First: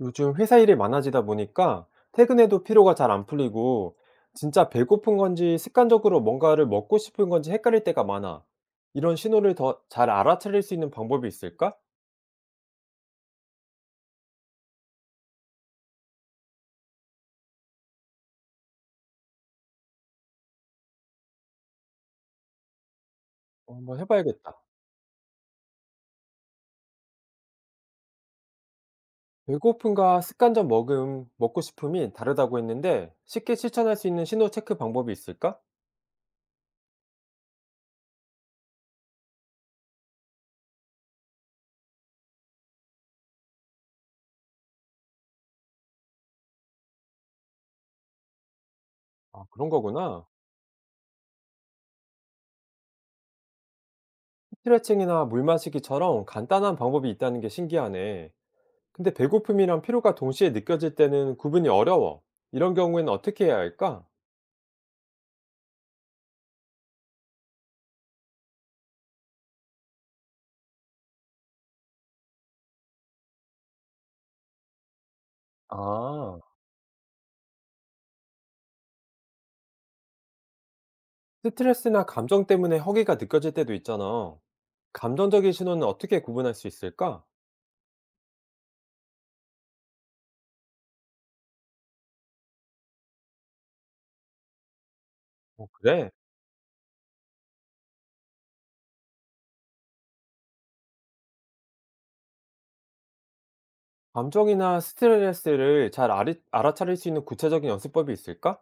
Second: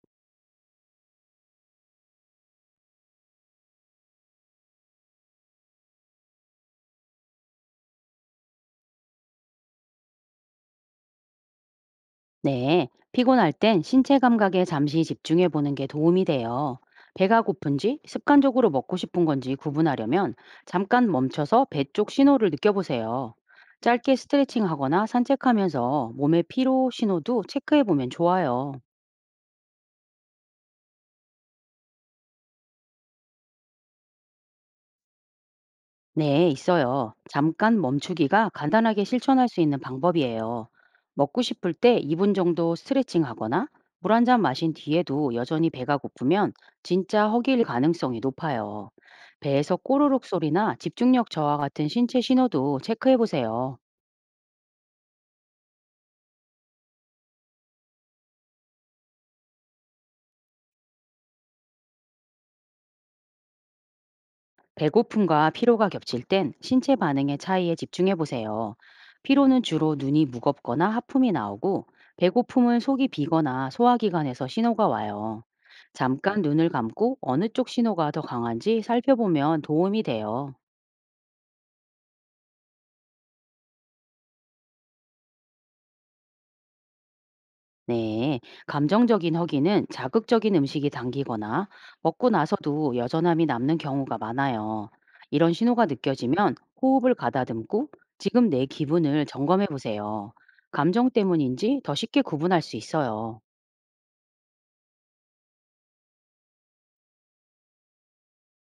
요즘 회사 일이 많아지다 보니까 퇴근해도 피로가 잘 안 풀리고 진짜 배고픈 건지 습관적으로 뭔가를 먹고 싶은 건지 헷갈릴 때가 많아. 이런 신호를 더 잘 알아차릴 수 있는 방법이 있을까? 네, 피곤할 땐 신체 감각에 잠시 집중해 보는 게 도움이 돼요. 배가 고픈지 습관적으로 먹고 싶은 건지 구분하려면 잠깐 멈춰서 배쪽 신호를 느껴보세요. 어, 한번 짧게 해봐야겠다. 스트레칭 하거나 산책하면서 몸의 피로 신호도 체크해 보면 좋아요. 배고픔과 습관적 먹음, 먹고 싶음이 다르다고 했는데 쉽게 실천할 수 있는 신호 체크 방법이 있을까? 네, 있어요. 잠깐 멈추기가 간단하게 실천할 수 있는 방법이에요. 먹고 싶을 때 2분 정도 스트레칭 하거나 물 한잔 마신 뒤에도 여전히 배가 고프면 진짜 허기일 가능성이 높아요. 아, 그런 배에서 꼬르륵 거구나. 소리나 집중력 저하 같은 신체 신호도 체크해 보세요. 스트레칭이나 물 마시기처럼 간단한 방법이 있다는 게 신기하네. 근데 배고픔이랑 피로가 동시에 느껴질 때는 구분이 어려워. 이런 경우에는 어떻게 해야 할까? 배고픔과 피로가 겹칠 땐 신체 반응의 차이에 집중해 보세요. 피로는 주로 눈이 무겁거나 하품이 나오고, 배고픔은 속이 비거나 소화기관에서 신호가 와요. 아, 잠깐 눈을 감고 어느 쪽 신호가 더 강한지 살펴보면 도움이 돼요. 스트레스나 감정 때문에 허기가 느껴질 때도 있잖아. 감정적인 신호는 어떻게 구분할 수 있을까? 네, 감정적인 허기는 자극적인 음식이 당기거나 먹고 나서도 여전함이 남는 경우가 많아요. 이런 어, 신호가 그래. 느껴지면 호흡을 가다듬고 지금 내 기분을 점검해 보세요. 감정 때문인지 더 쉽게 구분할 수 있어요. 감정이나 스트레스를 잘 알아차릴 수 있는 구체적인 연습법이 있을까?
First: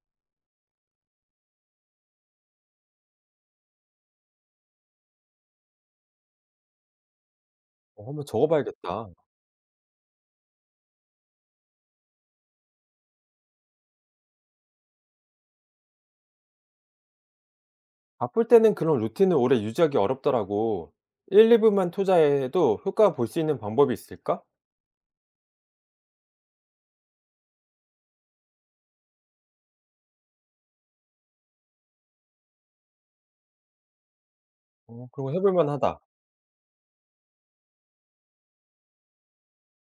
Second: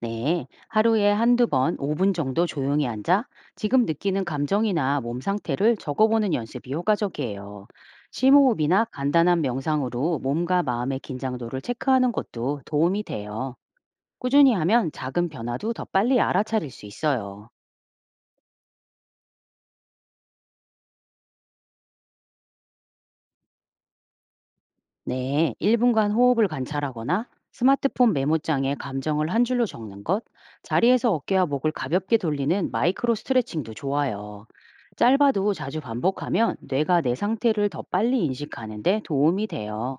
네, 하루에 한두 번 5분 정도 조용히 앉아 지금 느끼는 감정이나 몸 상태를 적어보는 연습이 효과적이에요. 어, 한번 심호흡이나 적어봐야겠다. 간단한 명상으로 몸과 마음의 긴장도를 체크하는 것도 도움이 돼요. 꾸준히 하면 작은 변화도 더 빨리 알아차릴 수 있어요. 바쁠 때는 그런 루틴을 오래 유지하기 어렵더라고. 1, 2분만 투자해도 효과 볼 수 있는 방법이 있을까? 네, 1분간 호흡을 관찰하거나 스마트폰 메모장에 감정을 한 줄로 적는 것, 자리에서 어깨와 목을 가볍게 돌리는 마이크로 스트레칭도 좋아요. 어, 그런 거 짧아도 해볼 자주 만하다. 반복하면 뇌가 내 상태를 더 빨리 인식하는데 도움이 돼요.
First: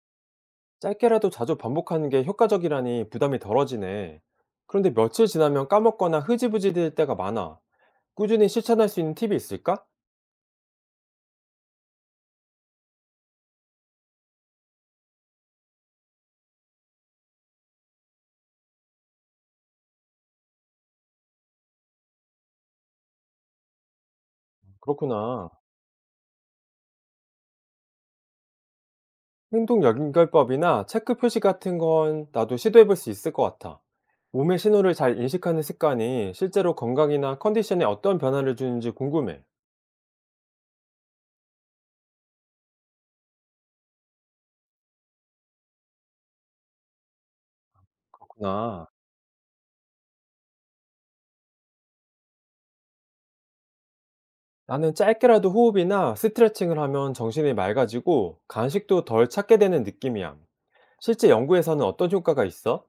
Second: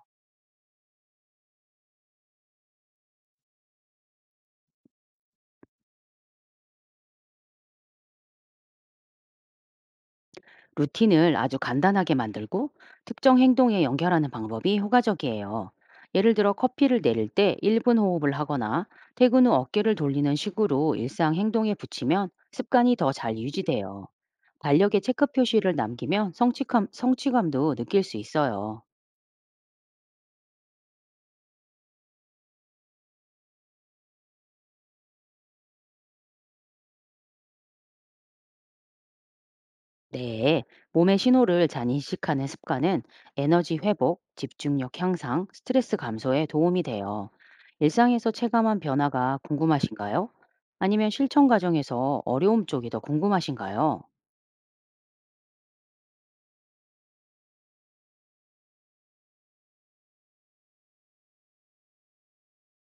짧게라도 자주 반복하는 게 효과적이라니 부담이 덜어지네. 그런데 며칠 지나면 까먹거나 흐지부지 될 때가 많아. 꾸준히 실천할 수 있는 팁이 있을까? 루틴을 아주 간단하게 만들고 특정 행동에 연결하는 방법이 효과적이에요. 예를 들어 커피를 내릴 때 1분 호흡을 하거나 퇴근 후 어깨를 돌리는 식으로 일상 행동에 붙이면 습관이 더 잘 유지돼요. 달력에 체크 그렇구나. 표시를 남기면 성취감도 느낄 수 있어요. 행동 연결법이나 체크 표시 같은 건 나도 시도해 볼 수 있을 것 같아. 몸의 신호를 잘 인식하는 습관이 실제로 건강이나 컨디션에 어떤 변화를 주는지 궁금해. 네, 몸의 신호를 잘 인식하는 습관은 에너지 회복, 집중력 향상, 스트레스 감소에 도움이 돼요. 일상에서 체감한 그렇구나. 변화가 궁금하신가요? 아니면 실천 과정에서 어려움 쪽이 더 궁금하신가요? 나는 짧게라도 호흡이나 스트레칭을 하면 정신이 맑아지고 간식도 덜 찾게 되는 느낌이야. 실제 연구에서는 어떤 효과가 있어?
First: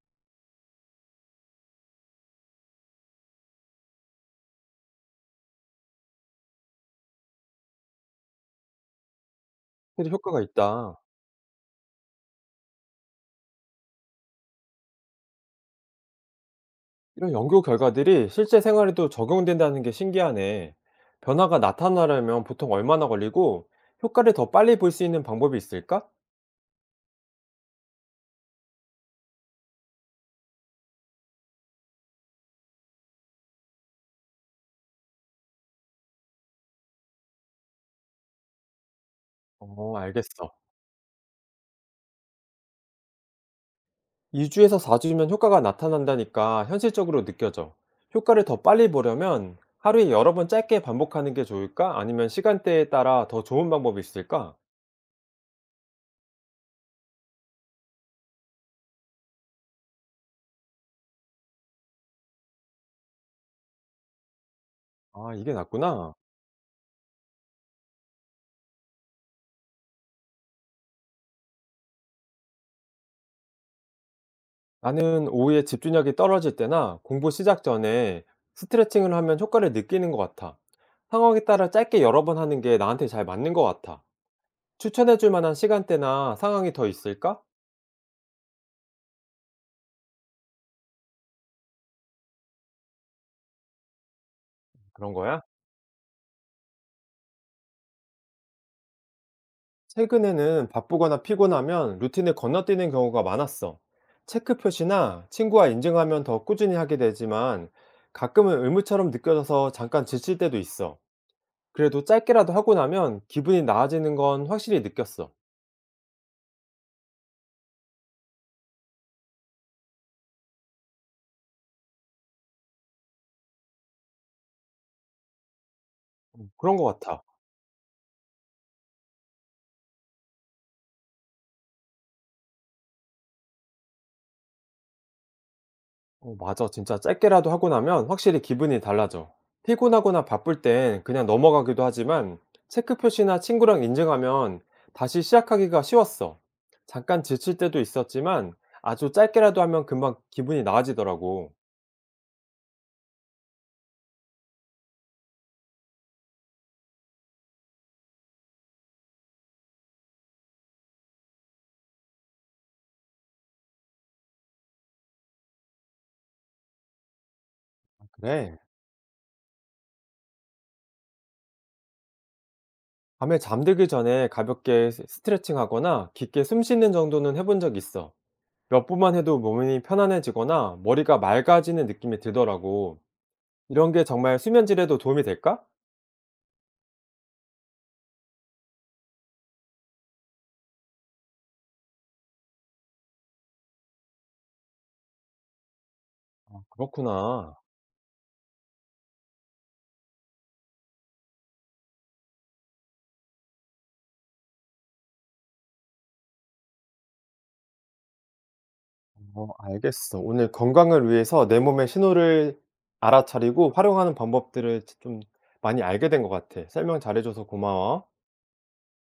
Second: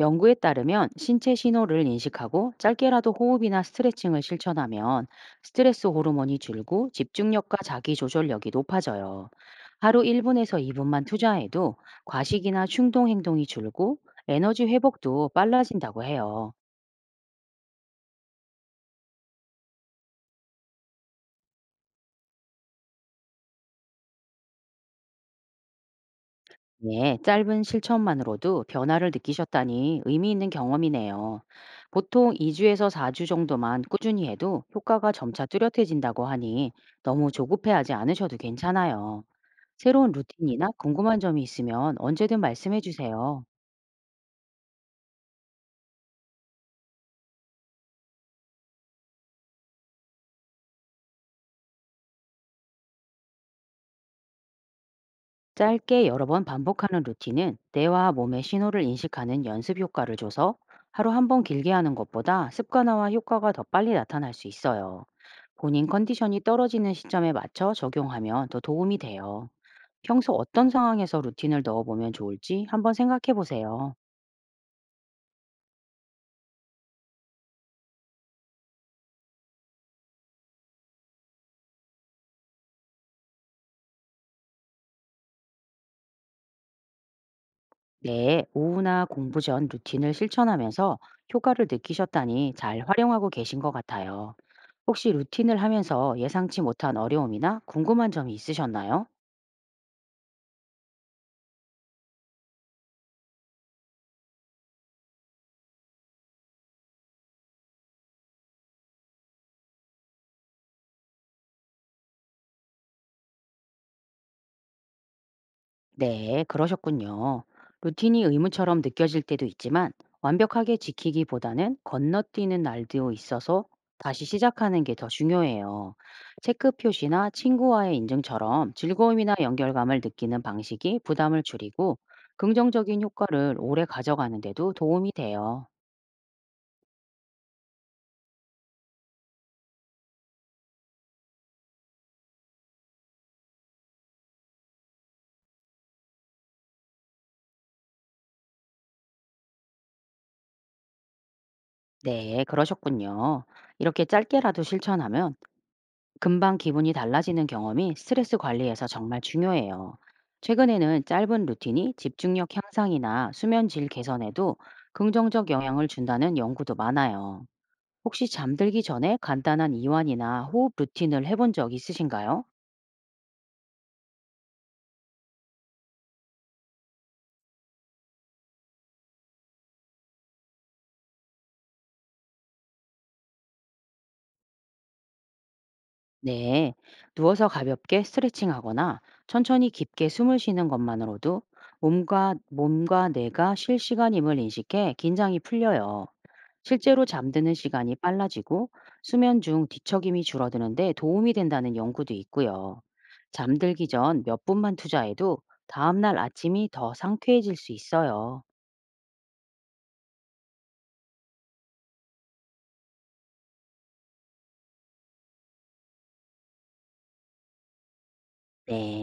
연구에 따르면 신체 신호를 인식하고 짧게라도 호흡이나 스트레칭을 실천하면 스트레스 호르몬이 줄고 집중력과 자기조절력이 높아져요. 하루 확실히 효과가 1분에서 있다. 2분만 투자해도 과식이나 충동 행동이 줄고 에너지 회복도 빨라진다고 해요. 이런 연구 결과들이 실제 생활에도 적용된다는 게 신기하네. 변화가 나타나려면 보통 얼마나 걸리고 효과를 더 빨리 볼 수 있는 방법이 있을까? 예, 짧은 실천만으로도 변화를 느끼셨다니 의미 있는 경험이네요. 보통 2주에서 4주 정도만 꾸준히 해도 효과가 점차 뚜렷해진다고 하니 너무 조급해하지 않으셔도 괜찮아요. 어, 새로운 알겠어. 루틴이나 궁금한 점이 있으면 언제든 말씀해 주세요. 2주에서 4주면 효과가 나타난다니까 현실적으로 느껴져. 효과를 더 빨리 보려면 하루에 여러 번 짧게 반복하는 게 좋을까? 아니면 시간대에 따라 더 좋은 방법이 있을까? 짧게 여러 번 반복하는 루틴은 뇌와 몸의 신호를 인식하는 연습 효과를 줘서 하루 한 번 길게 하는 것보다 습관화와 효과가 더 빨리 나타날 수 있어요. 아, 이게 본인 낫구나. 컨디션이 떨어지는 시점에 맞춰 적용하면 더 도움이 돼요. 평소 어떤 상황에서 루틴을 넣어보면 좋을지 한번 생각해 보세요. 나는 오후에 집중력이 떨어질 때나 공부 시작 전에 스트레칭을 하면 효과를 느끼는 것 같아. 상황에 따라 짧게 여러 번 하는 게 나한테 잘 맞는 것 같아. 추천해 줄 만한 시간대나 상황이 더 있을까? 네, 오후나 공부 전 루틴을 실천하면서 효과를 느끼셨다니 잘 활용하고 계신 것 같아요. 혹시 그런 거야? 루틴을 하면서 예상치 못한 어려움이나 궁금한 점이 있으셨나요? 최근에는 바쁘거나 피곤하면 루틴을 건너뛰는 경우가 많았어. 체크 표시나 친구와 인증하면 더 꾸준히 하게 되지만 가끔은 의무처럼 느껴져서 잠깐 지칠 때도 있어. 그래도 짧게라도 하고 나면 기분이 나아지는 건 확실히 느꼈어. 네, 그러셨군요. 루틴이 의무처럼 느껴질 때도 있지만 완벽하게 지키기보다는 건너뛰는 날도 있어서 다시 시작하는 게 더 중요해요. 체크 그런 것 같아. 표시나 친구와의 인증처럼 즐거움이나 연결감을 느끼는 방식이 부담을 줄이고 긍정적인 효과를 오래 가져가는 데도 도움이 돼요. 어, 맞아. 진짜 짧게라도 하고 나면 확실히 기분이 달라져. 피곤하거나 바쁠 땐 그냥 넘어가기도 하지만 체크 표시나 친구랑 인증하면 다시 시작하기가 쉬웠어. 잠깐 지칠 때도 있었지만 아주 짧게라도 하면 금방 기분이 나아지더라고. 네, 그러셨군요. 이렇게 짧게라도 실천하면 금방 기분이 달라지는 경험이 스트레스 관리에서 정말 중요해요. 최근에는 짧은 루틴이 집중력 향상이나 수면 질 개선에도 긍정적 영향을 준다는 연구도 많아요. 혹시 그래. 잠들기 전에 간단한 이완이나 호흡 루틴을 해본 적 있으신가요? 밤에 잠들기 전에 가볍게 스트레칭 하거나 깊게 숨 쉬는 정도는 해본 적 있어. 몇 분만 해도 몸이 편안해지거나 머리가 맑아지는 느낌이 들더라고. 이런 게 정말 수면 질에도 도움이 될까? 네. 누워서 가볍게 스트레칭하거나 천천히 깊게 숨을 쉬는 것만으로도 몸과 뇌가 실시간임을 인식해 긴장이 풀려요. 실제로 잠드는 그렇구나. 시간이 빨라지고 수면 중 뒤척임이 줄어드는데 도움이 된다는 연구도 있고요. 잠들기 전 몇 분만 투자해도 다음날 아침이 더 상쾌해질 수 있어요. 어, 알겠어. 오늘 건강을 위해서 내 몸의 신호를 알아차리고 활용하는 방법들을 좀 많이 알게 된 것 같아. 설명 잘해 줘서 고마워. 네.